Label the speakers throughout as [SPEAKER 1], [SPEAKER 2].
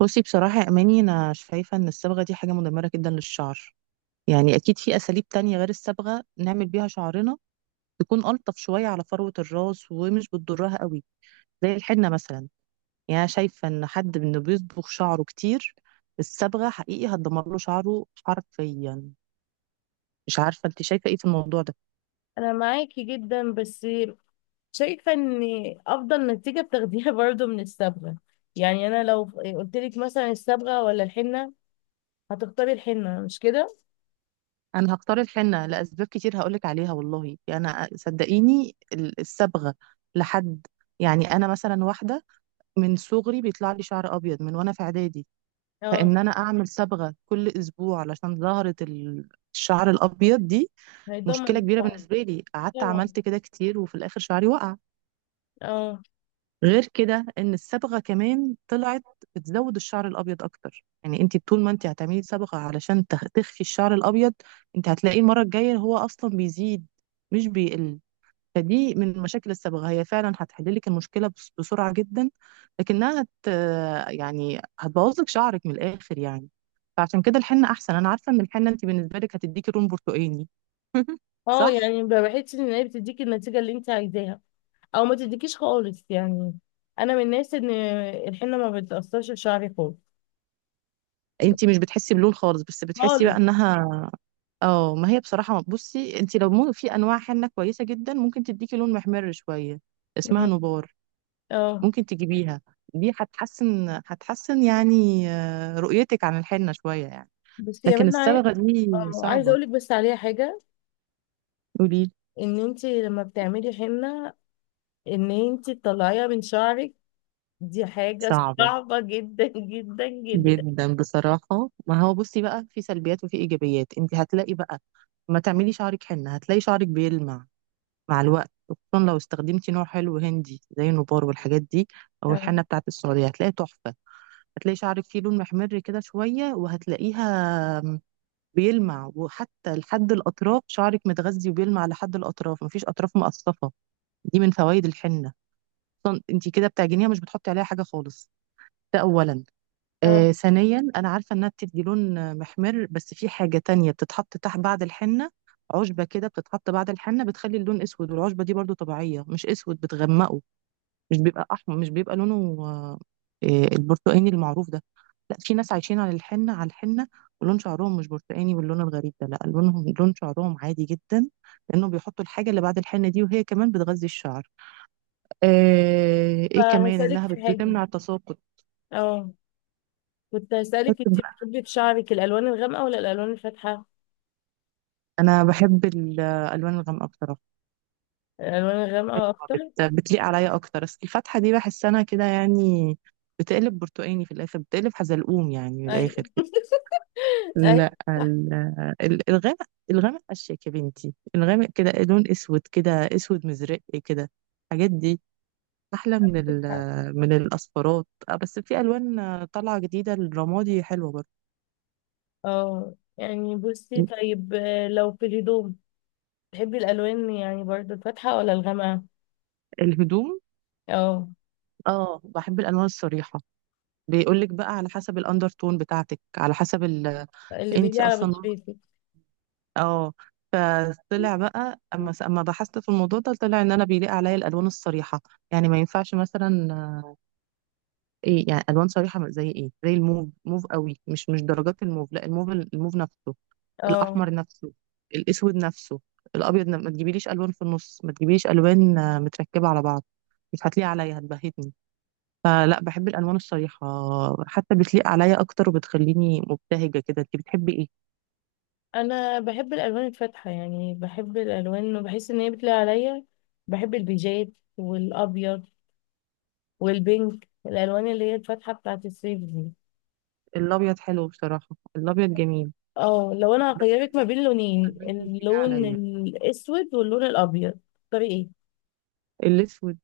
[SPEAKER 1] بصي، بصراحة يا أماني، أنا شايفة إن الصبغة دي حاجة مدمرة جدا للشعر. يعني أكيد في أساليب تانية غير الصبغة نعمل بيها شعرنا، تكون ألطف شوية على فروة الراس ومش بتضرها قوي، زي الحنة مثلا. يعني أنا شايفة إن حد إنه بيصبغ شعره كتير الصبغة حقيقي هتدمر له شعره حرفيا. مش عارفة أنت شايفة إيه في الموضوع ده.
[SPEAKER 2] انا معاكي جدا، بس شايفه ان افضل نتيجه بتاخديها برضو من الصبغه. يعني انا لو قلت لك مثلا الصبغه ولا الحنه، هتختاري الحنه، مش كده؟
[SPEAKER 1] أنا هختار الحنة لأسباب كتير هقولك عليها، والله يعني أنا صدقيني الصبغة لحد، يعني أنا مثلا واحدة من صغري بيطلع لي شعر ابيض من وانا في اعدادي.
[SPEAKER 2] اه.
[SPEAKER 1] فان انا اعمل صبغه كل اسبوع علشان ظهرت الشعر الابيض دي،
[SPEAKER 2] هيضمن
[SPEAKER 1] مشكله كبيره
[SPEAKER 2] الطعم.
[SPEAKER 1] بالنسبه لي. قعدت
[SPEAKER 2] طبعا.
[SPEAKER 1] عملت كده كتير وفي الاخر شعري وقع.
[SPEAKER 2] اه.
[SPEAKER 1] غير كده ان الصبغه كمان طلعت بتزود الشعر الابيض اكتر، يعني انت طول ما انت هتعملي صبغه علشان تخفي الشعر الابيض، انت هتلاقيه المره الجايه هو اصلا بيزيد، مش بيقل. فدي من المشاكل السابقة، هي فعلا هتحل لك المشكلة بسرعة جدا، لكنها يعني هتبوظ لك شعرك من الآخر يعني. فعشان كده الحنة أحسن. أنا عارفة إن الحنة أنت بالنسبة لك هتديكي لون برتقاني.
[SPEAKER 2] اه
[SPEAKER 1] صح؟
[SPEAKER 2] يعني بحس ان هي بتديكي النتيجه اللي انت عايزاها او ما تديكيش خالص يعني. انا من الناس ان الحنه ما بتاثرش في شعري خالص
[SPEAKER 1] أنت مش بتحسي بلون خالص، بس بتحسي بقى
[SPEAKER 2] خالص.
[SPEAKER 1] إنها. اه، ما هي بصراحة بصي أنت لو مو في أنواع حنة كويسة جدا ممكن تديكي لون محمر شوية، اسمها
[SPEAKER 2] مم.
[SPEAKER 1] نبار.
[SPEAKER 2] اه.
[SPEAKER 1] ممكن تجيبيها، دي هتحسن هتحسن يعني رؤيتك عن الحنة شوية يعني.
[SPEAKER 2] بس يا
[SPEAKER 1] لكن
[SPEAKER 2] بنت
[SPEAKER 1] الصبغة دي
[SPEAKER 2] اه عايزه
[SPEAKER 1] صعبة.
[SPEAKER 2] اقول لك بس عليها حاجه.
[SPEAKER 1] قولي.
[SPEAKER 2] ان انت لما بتعملي حنه ان انت تطلعيها من شعرك دي حاجة
[SPEAKER 1] صعبة
[SPEAKER 2] صعبة جدا جدا جدا.
[SPEAKER 1] جدا بصراحة. ما هو بصي بقى في سلبيات وفي إيجابيات، انت هتلاقي بقى ما تعملي شعرك حنة هتلاقي شعرك بيلمع مع الوقت، خصوصا لو استخدمتي نوع حلو هندي زي النبار والحاجات دي، أو
[SPEAKER 2] اه.
[SPEAKER 1] الحنة بتاعت السعودية، هتلاقي تحفة. هتلاقي شعرك فيه لون محمر كده شوية، وهتلاقيها بيلمع، وحتى لحد الأطراف شعرك متغذي وبيلمع لحد الأطراف، مفيش أطراف مقصفة. دي من فوائد الحنة. اصلا انت كده بتعجنيها مش بتحطي عليها حاجه خالص، ده أولا.
[SPEAKER 2] اه
[SPEAKER 1] ثانيا، أنا عارفة إنها بتدي لون محمر، بس في حاجة تانية بتتحط تحت بعد الحنة، عشبة كده بتتحط بعد الحنة بتخلي اللون أسود، والعشبة دي برضو طبيعية. مش أسود، بتغمقه، مش بيبقى أحمر، مش بيبقى لونه آه البرتقاني المعروف ده. لا، في ناس عايشين على الحنة على الحنة ولون شعرهم مش برتقاني واللون الغريب ده، لا، لونهم لون شعرهم عادي جدا، لأنهم بيحطوا الحاجة اللي بعد الحنة دي، وهي كمان بتغذي الشعر. إيه كمان
[SPEAKER 2] فهسألك
[SPEAKER 1] إنها
[SPEAKER 2] في حاجة.
[SPEAKER 1] بتمنع التساقط.
[SPEAKER 2] اه كنت هسألك، انت بتحبي في شعرك الألوان الغامقة ولا الألوان الفاتحة؟
[SPEAKER 1] انا بحب الالوان الغامقه بصراحه،
[SPEAKER 2] الألوان الغامقة
[SPEAKER 1] حلوة،
[SPEAKER 2] أكتر.
[SPEAKER 1] بتليق عليا اكتر. بس الفاتحه دي بحس انا كده يعني بتقلب برتقاني في الاخر، بتقلب حزلقوم يعني في
[SPEAKER 2] أي
[SPEAKER 1] الاخر كده.
[SPEAKER 2] أي،
[SPEAKER 1] لا،
[SPEAKER 2] صح.
[SPEAKER 1] الغامق، الغامق اشيك يا بنتي. الغامق كده لون اسود كده، اسود مزرق كده، الحاجات دي احلى من من الاصفرات. بس في الوان طالعه جديده، الرمادي حلوه برضه.
[SPEAKER 2] اه يعني بصي طيب، لو في الهدوم تحبي الألوان يعني برضه الفاتحة ولا الغامقة؟
[SPEAKER 1] الهدوم،
[SPEAKER 2] اه،
[SPEAKER 1] اه، بحب الالوان الصريحه. بيقولك بقى على حسب الاندر تون بتاعتك، على حسب
[SPEAKER 2] اللي
[SPEAKER 1] انت
[SPEAKER 2] بيلي على
[SPEAKER 1] اصلا.
[SPEAKER 2] بشرتك.
[SPEAKER 1] اه، فطلع بقى اما بحثت في الموضوع ده طلع ان انا بيليق عليا الالوان الصريحه. يعني ما ينفعش مثلا ايه، يعني الوان صريحه زي ايه؟ زي الموف، موف قوي، مش درجات الموف. لا، الموف الموف نفسه،
[SPEAKER 2] اه
[SPEAKER 1] الاحمر نفسه، الاسود نفسه، الابيض. ما تجيبيليش الوان في النص، ما تجيبيليش الوان متركبه على بعض، مش هتليق عليا، هتبهتني. فلا، بحب الالوان الصريحه، حتى بتليق عليا اكتر وبتخليني مبتهجه كده. انت بتحبي ايه؟
[SPEAKER 2] انا بحب الالوان الفاتحه، يعني بحب الالوان وبحس ان هي بتلاقي عليا. بحب البيجات والابيض والبينك، الالوان اللي هي الفاتحه بتاعت الصيف دي.
[SPEAKER 1] الابيض حلو بصراحه، الابيض جميل.
[SPEAKER 2] اه لو انا
[SPEAKER 1] بس
[SPEAKER 2] هخيرك ما
[SPEAKER 1] البيج،
[SPEAKER 2] بين لونين،
[SPEAKER 1] البيج مش بيليق
[SPEAKER 2] اللون
[SPEAKER 1] عليا.
[SPEAKER 2] الاسود واللون الابيض، تختاري ايه؟
[SPEAKER 1] الاسود.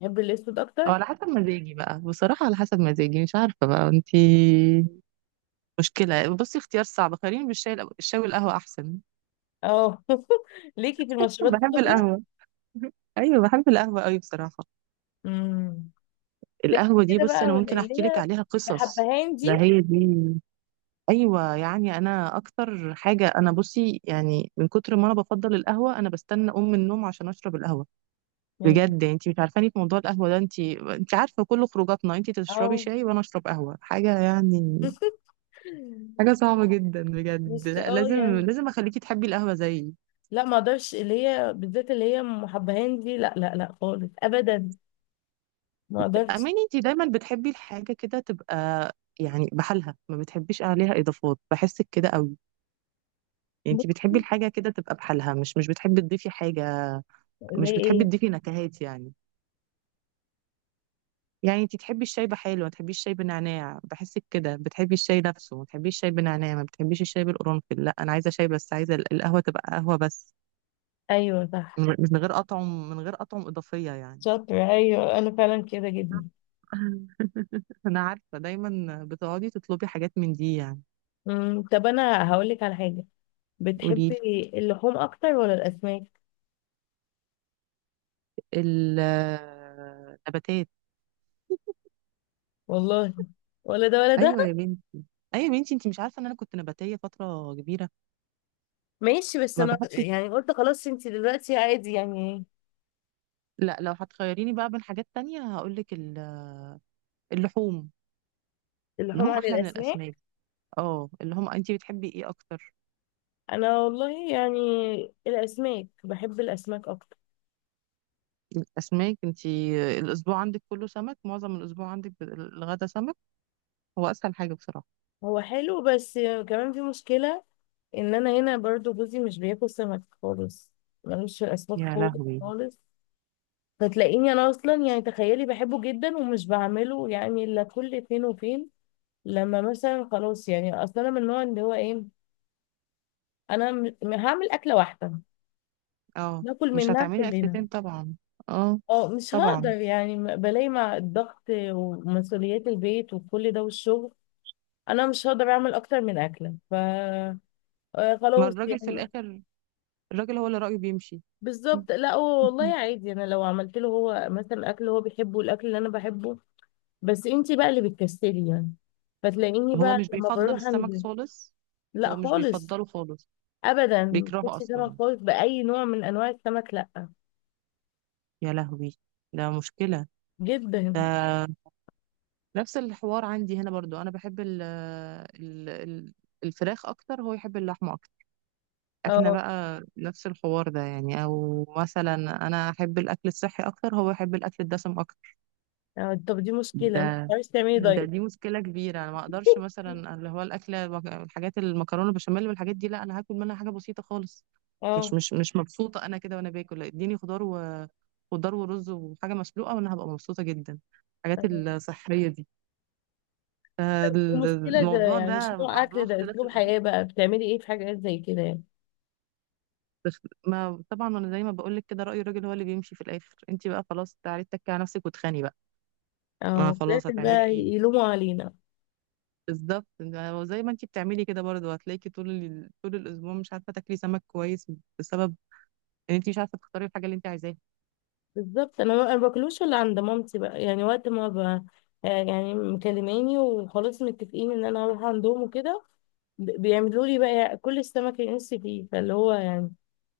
[SPEAKER 2] بحب الاسود
[SPEAKER 1] او
[SPEAKER 2] اكتر.
[SPEAKER 1] على حسب مزاجي بقى، بصراحه على حسب مزاجي. مش عارفه بقى انتي. مشكله، بصي اختيار صعب، خليني بالشاي الشاي والقهوه احسن.
[SPEAKER 2] اه ليكي في المشروبات
[SPEAKER 1] بحب
[SPEAKER 2] السخنه؟
[SPEAKER 1] القهوه. ايوه، بحب القهوه قوي بصراحه.
[SPEAKER 2] امم
[SPEAKER 1] القهوه دي
[SPEAKER 2] كده
[SPEAKER 1] بصي
[SPEAKER 2] بقى
[SPEAKER 1] انا ممكن
[SPEAKER 2] اللي
[SPEAKER 1] احكي لك
[SPEAKER 2] هي
[SPEAKER 1] عليها قصص.
[SPEAKER 2] بحبهان
[SPEAKER 1] ده
[SPEAKER 2] دي.
[SPEAKER 1] هي دي. ايوه، يعني انا اكتر حاجه انا بصي، يعني من كتر ما انا بفضل القهوه انا بستنى ام النوم عشان اشرب القهوه.
[SPEAKER 2] يلا.
[SPEAKER 1] بجد، انت مش عارفاني في موضوع القهوة ده. انت عارفة كل خروجاتنا، انت تشربي
[SPEAKER 2] اه
[SPEAKER 1] شاي وانا اشرب قهوة، حاجة يعني، حاجة صعبة جدا بجد.
[SPEAKER 2] بس
[SPEAKER 1] لا، لازم
[SPEAKER 2] يعني
[SPEAKER 1] لازم اخليكي تحبي القهوة زيي.
[SPEAKER 2] لا ما اقدرش، اللي هي بالذات اللي هي ام حبهان دي، لا لا لا، خالص ابدا، ما اقدرش.
[SPEAKER 1] اماني، انت دايما بتحبي الحاجة كده تبقى يعني بحالها، ما بتحبيش عليها اضافات، بحسك كده قوي. انت
[SPEAKER 2] بصي،
[SPEAKER 1] بتحبي الحاجة كده تبقى بحالها، مش بتحبي تضيفي حاجة،
[SPEAKER 2] زي
[SPEAKER 1] مش بتحبي
[SPEAKER 2] ايه؟
[SPEAKER 1] تضيفي نكهات يعني. يعني انت تحبي الشاي بحاله، ما تحبيش الشاي بنعناع. بحسك كده بتحبي الشاي نفسه، ما تحبيش الشاي بنعناع، ما بتحبيش الشاي بالقرنفل. لا، انا عايزه شاي بس، عايزه القهوه تبقى قهوه بس،
[SPEAKER 2] ايوه صح.
[SPEAKER 1] من غير اطعم، من غير اطعم اضافيه يعني.
[SPEAKER 2] شاطره، ايوه انا فعلا كده جدا.
[SPEAKER 1] انا عارفه دايما بتقعدي تطلبي حاجات من دي يعني.
[SPEAKER 2] طب انا هقول لك على حاجه.
[SPEAKER 1] قولي
[SPEAKER 2] بتحبي
[SPEAKER 1] لي.
[SPEAKER 2] اللحوم اكتر ولا الاسماك؟
[SPEAKER 1] النباتات.
[SPEAKER 2] والله ولا ده ولا ده.
[SPEAKER 1] ايوه يا بنتي، ايوه يا بنتي، انت مش عارفه ان انا كنت نباتيه فتره كبيره.
[SPEAKER 2] ماشي، بس
[SPEAKER 1] ما
[SPEAKER 2] انا
[SPEAKER 1] بحبش.
[SPEAKER 2] يعني قلت خلاص انت دلوقتي عادي يعني.
[SPEAKER 1] لا، لو هتخيريني بقى بين حاجات تانية هقول لك اللحوم.
[SPEAKER 2] اللحوم
[SPEAKER 1] اللحوم
[SPEAKER 2] عن
[SPEAKER 1] احلى من
[SPEAKER 2] الاسماك.
[SPEAKER 1] الاسماك. اه، اللي هم انت بتحبي ايه اكتر؟
[SPEAKER 2] انا والله يعني الاسماك، بحب الاسماك اكتر.
[SPEAKER 1] الاسماك، انت الاسبوع عندك كله سمك، معظم الاسبوع عندك الغدا سمك، هو اسهل حاجه بصراحه.
[SPEAKER 2] هو حلو، بس كمان في مشكله ان انا هنا برضو جوزي مش بياكل سمك خالص، ملوش في الاسماك
[SPEAKER 1] يا
[SPEAKER 2] خالص
[SPEAKER 1] لهوي.
[SPEAKER 2] خالص. فتلاقيني انا اصلا يعني تخيلي بحبه جدا ومش بعمله، يعني الا كل فين وفين. لما مثلا خلاص يعني اصلا انا من النوع اللي هو ايه، انا هعمل اكله واحده
[SPEAKER 1] اه،
[SPEAKER 2] ناكل
[SPEAKER 1] مش
[SPEAKER 2] منها
[SPEAKER 1] هتعملي
[SPEAKER 2] كلنا.
[SPEAKER 1] اكلتين طبعا. اه،
[SPEAKER 2] اه مش هقدر
[SPEAKER 1] طبعا.
[SPEAKER 2] يعني بلاقي مع الضغط ومسؤوليات البيت وكل ده والشغل. انا مش هقدر اعمل اكتر من اكله، ف
[SPEAKER 1] ما
[SPEAKER 2] خلاص
[SPEAKER 1] الراجل في
[SPEAKER 2] يعني.
[SPEAKER 1] الاخر، الراجل هو اللي رايه بيمشي.
[SPEAKER 2] بالظبط، لا هو والله عادي، انا لو عملت له هو مثلا اكل هو بيحبه، الاكل اللي انا بحبه. بس انتي بقى اللي بتكسلي يعني. فتلاقيني
[SPEAKER 1] هو
[SPEAKER 2] بقى
[SPEAKER 1] مش
[SPEAKER 2] لما
[SPEAKER 1] بيفضل
[SPEAKER 2] بروح
[SPEAKER 1] السمك
[SPEAKER 2] عند
[SPEAKER 1] خالص،
[SPEAKER 2] لا
[SPEAKER 1] هو مش
[SPEAKER 2] خالص
[SPEAKER 1] بيفضله خالص،
[SPEAKER 2] ابدا،
[SPEAKER 1] بيكرهه
[SPEAKER 2] بصي سمك
[SPEAKER 1] اصلا.
[SPEAKER 2] خالص باي نوع من انواع السمك، لا.
[SPEAKER 1] يا لهوي، ده مشكله.
[SPEAKER 2] جدا.
[SPEAKER 1] ده نفس الحوار عندي هنا برضو، انا بحب الفراخ اكتر، هو يحب اللحمه. احنا
[SPEAKER 2] اه
[SPEAKER 1] بقى نفس الحوار ده يعني. او مثلا انا احب الاكل الصحي اكتر، هو يحب الاكل الدسم اكتر.
[SPEAKER 2] طب دي مشكله، انت
[SPEAKER 1] ده
[SPEAKER 2] مش تعملي
[SPEAKER 1] ده
[SPEAKER 2] دايت؟
[SPEAKER 1] دي مشكله كبيره. انا ما اقدرش مثلا اللي هو الاكل الحاجات المكرونه بشاميل والحاجات دي، لا، انا هاكل منها حاجه بسيطه خالص. مش
[SPEAKER 2] اه
[SPEAKER 1] مش مش مبسوطه انا كده وانا باكل. لا، اديني خضار و خضار ورز وحاجه مسلوقه، وانا هبقى مبسوطه جدا، الحاجات
[SPEAKER 2] آه،
[SPEAKER 1] الصحيه دي.
[SPEAKER 2] دي مشكله، ده
[SPEAKER 1] الموضوع ده
[SPEAKER 2] يعني مش نوع
[SPEAKER 1] عنده
[SPEAKER 2] اكل ده،
[SPEAKER 1] اختلاف
[SPEAKER 2] اسلوب
[SPEAKER 1] الآراء.
[SPEAKER 2] حياه بقى. بتعملي ايه في حاجات زي كده يعني؟
[SPEAKER 1] بس، ما طبعا ما انا زي ما بقول لك كده رأي الراجل هو اللي بيمشي في الاخر. انت بقى خلاص تعالي اتكي على نفسك واتخاني بقى، ما
[SPEAKER 2] اه في
[SPEAKER 1] خلاص،
[SPEAKER 2] الآخر
[SPEAKER 1] هتعملي
[SPEAKER 2] بقى
[SPEAKER 1] ايه؟
[SPEAKER 2] يلوموا علينا.
[SPEAKER 1] بالظبط، زي ما انت بتعملي كده برضه هتلاقيكي طول طول الاسبوع مش عارفه تاكلي سمك كويس، بسبب ان انت مش عارفه تختاري الحاجه اللي انت عايزاها.
[SPEAKER 2] بالظبط، انا ما أنا باكلوش الا عند مامتي بقى، يعني وقت ما يعني مكلماني وخلاص متفقين ان انا هروح عندهم وكده. بيعملوا لي بقى كل السمك اللي نفسي فيه، فاللي هو يعني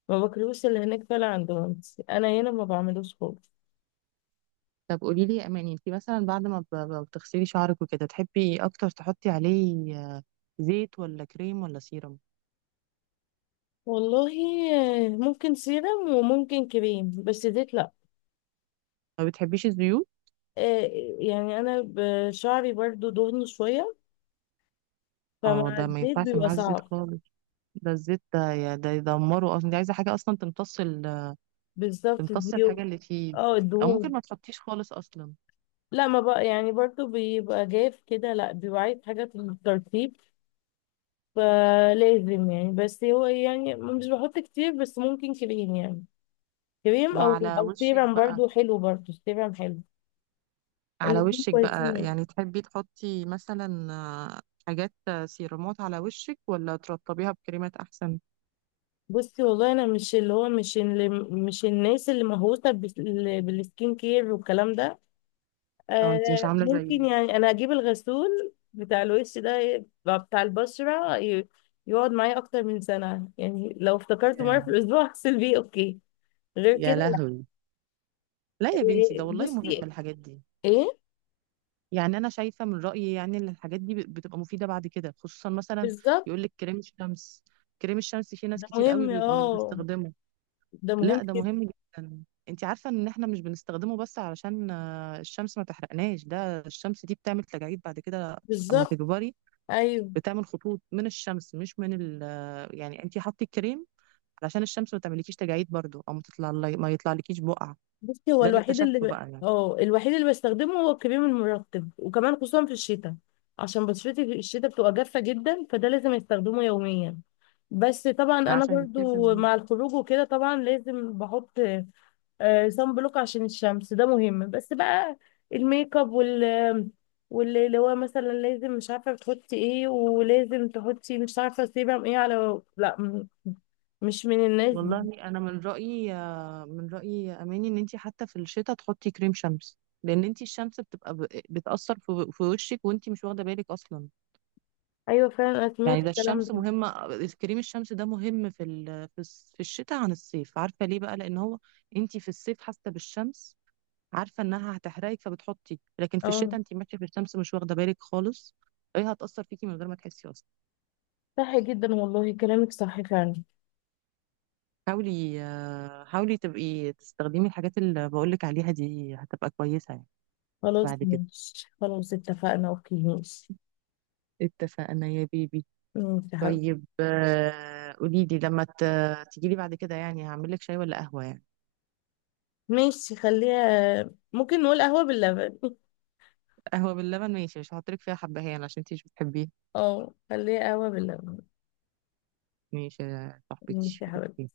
[SPEAKER 2] ما باكلوش اللي هناك، فعلا عند مامتي. انا هنا ما بعملوش خالص.
[SPEAKER 1] طب قولي لي يا اماني، انت مثلا بعد ما بتغسلي شعرك وكده، تحبي اكتر تحطي عليه زيت ولا كريم ولا سيرم؟
[SPEAKER 2] والله ممكن سيرم وممكن كريم، بس زيت لا.
[SPEAKER 1] ما بتحبيش الزيوت.
[SPEAKER 2] آه، يعني انا شعري برضو دهني شوية،
[SPEAKER 1] اه،
[SPEAKER 2] فمع
[SPEAKER 1] ده ما
[SPEAKER 2] الزيت
[SPEAKER 1] ينفعش
[SPEAKER 2] بيبقى
[SPEAKER 1] معاه الزيت
[SPEAKER 2] صعب.
[SPEAKER 1] خالص. ده الزيت ده ده يدمره اصلا. دي عايزه حاجه اصلا تمتص
[SPEAKER 2] بالظبط
[SPEAKER 1] تمتص
[SPEAKER 2] دي.
[SPEAKER 1] الحاجة اللي فيه،
[SPEAKER 2] اه
[SPEAKER 1] أو ممكن
[SPEAKER 2] الدهون.
[SPEAKER 1] ما تحطيش خالص أصلا.
[SPEAKER 2] لا ما بقى يعني برضو بيبقى جاف كده، لا بيبقى عايز حاجة في الترتيب. فلازم يعني، بس هو يعني مش بحط كتير، بس ممكن كريم يعني. كريم او
[SPEAKER 1] وعلى
[SPEAKER 2] او
[SPEAKER 1] وشك
[SPEAKER 2] سيرم
[SPEAKER 1] بقى،
[SPEAKER 2] برضو حلو، برضو سيرم حلو.
[SPEAKER 1] على
[SPEAKER 2] الاتنين
[SPEAKER 1] وشك
[SPEAKER 2] كويسين
[SPEAKER 1] بقى،
[SPEAKER 2] يعني.
[SPEAKER 1] يعني تحبي تحطي مثلا حاجات سيرامات على وشك، ولا ترطبيها بكريمات أحسن؟
[SPEAKER 2] بصي والله انا مش اللي هو مش اللي مش الناس اللي مهووسة بالسكين كير والكلام ده.
[SPEAKER 1] أو أنت مش
[SPEAKER 2] آه
[SPEAKER 1] عاملة
[SPEAKER 2] ممكن
[SPEAKER 1] زيي؟
[SPEAKER 2] يعني انا اجيب الغسول بتاع الوش ده يبقى بتاع البشرة يقعد معايا اكتر من سنة يعني، لو افتكرته مرة
[SPEAKER 1] يا
[SPEAKER 2] في الاسبوع اغسل بيه اوكي، غير
[SPEAKER 1] يا
[SPEAKER 2] كده لا.
[SPEAKER 1] لهوي. لا يا بنتي، ده والله مهم
[SPEAKER 2] بصي
[SPEAKER 1] الحاجات دي.
[SPEAKER 2] ايه؟
[SPEAKER 1] يعني أنا شايفة من رأيي، يعني إن الحاجات دي بتبقى مفيدة بعد كده، خصوصا مثلا
[SPEAKER 2] بالظبط
[SPEAKER 1] يقولك كريم الشمس. كريم الشمس في ناس
[SPEAKER 2] ده
[SPEAKER 1] كتير قوي
[SPEAKER 2] مهم.
[SPEAKER 1] مش
[SPEAKER 2] اه
[SPEAKER 1] بتستخدمه.
[SPEAKER 2] ده مهم
[SPEAKER 1] لا، ده
[SPEAKER 2] جدا.
[SPEAKER 1] مهم جدا. انت عارفة ان احنا مش بنستخدمه بس علشان الشمس ما تحرقناش، ده الشمس دي بتعمل تجاعيد بعد كده، اما
[SPEAKER 2] بالظبط
[SPEAKER 1] تكبري،
[SPEAKER 2] ايوه.
[SPEAKER 1] بتعمل خطوط من الشمس، مش من ال آه، يعني انت حطي الكريم علشان الشمس ما تعمليكيش تجاعيد برضو، او ما يطلعلكيش بقع.
[SPEAKER 2] بصي هو
[SPEAKER 1] ده اللي اكتشفته بقى يعني.
[SPEAKER 2] الوحيد اللي بستخدمه هو الكريم المرطب، وكمان خصوصا في الشتاء عشان بشرتي في الشتاء بتبقى جافة جدا فده لازم استخدمه يوميا. بس طبعا انا
[SPEAKER 1] عشان كده
[SPEAKER 2] برضو مع الخروج وكده طبعا لازم بحط صن بلوك عشان الشمس، ده مهم. بس بقى الميك اب واللي هو مثلا لازم مش عارفه بتحطي ايه ولازم تحطي مش عارفه سيبهم ايه على لا، مش من الناس دي.
[SPEAKER 1] والله انا من رأيي، من رأيي يا اماني ان انت حتى في الشتاء تحطي كريم شمس، لان انت الشمس بتبقى بتأثر في وشك وانت مش واخدة بالك اصلا.
[SPEAKER 2] ايوه فعلا انا سمعت
[SPEAKER 1] يعني ده
[SPEAKER 2] الكلام
[SPEAKER 1] الشمس
[SPEAKER 2] ده.
[SPEAKER 1] مهمة. كريم الشمس ده مهم في الشتاء عن الصيف. عارفة ليه بقى؟ لأن هو انتي في الصيف حاسة بالشمس، عارفة انها هتحرقك فبتحطي، لكن في
[SPEAKER 2] اه
[SPEAKER 1] الشتاء انتي ماشية في الشمس مش واخدة بالك خالص، ايه، هتأثر فيكي من غير ما تحسي أصلا.
[SPEAKER 2] صح جدا والله كلامك صح فعلا.
[SPEAKER 1] حاولي تبقي تستخدمي الحاجات اللي بقولك عليها دي، هتبقى كويسة يعني
[SPEAKER 2] خلاص
[SPEAKER 1] بعد كده.
[SPEAKER 2] ماشي، خلاص اتفقنا، اوكي ماشي.
[SPEAKER 1] اتفقنا يا بيبي.
[SPEAKER 2] ماشي يا حبيبي.
[SPEAKER 1] طيب قوليلي لما تجيلي بعد كده يعني هعملك شاي ولا قهوة يعني؟
[SPEAKER 2] ماشي خليها، ممكن نقول قهوه باللبن.
[SPEAKER 1] قهوة باللبن، ماشي. مش هحطلك فيها حبهان عشان انتي مش بتحبيها.
[SPEAKER 2] اه خليها قهوة باللبن.
[SPEAKER 1] ماشي يا
[SPEAKER 2] ماشي
[SPEAKER 1] صاحبتي،
[SPEAKER 2] يا حبيبتي.
[SPEAKER 1] اوكي.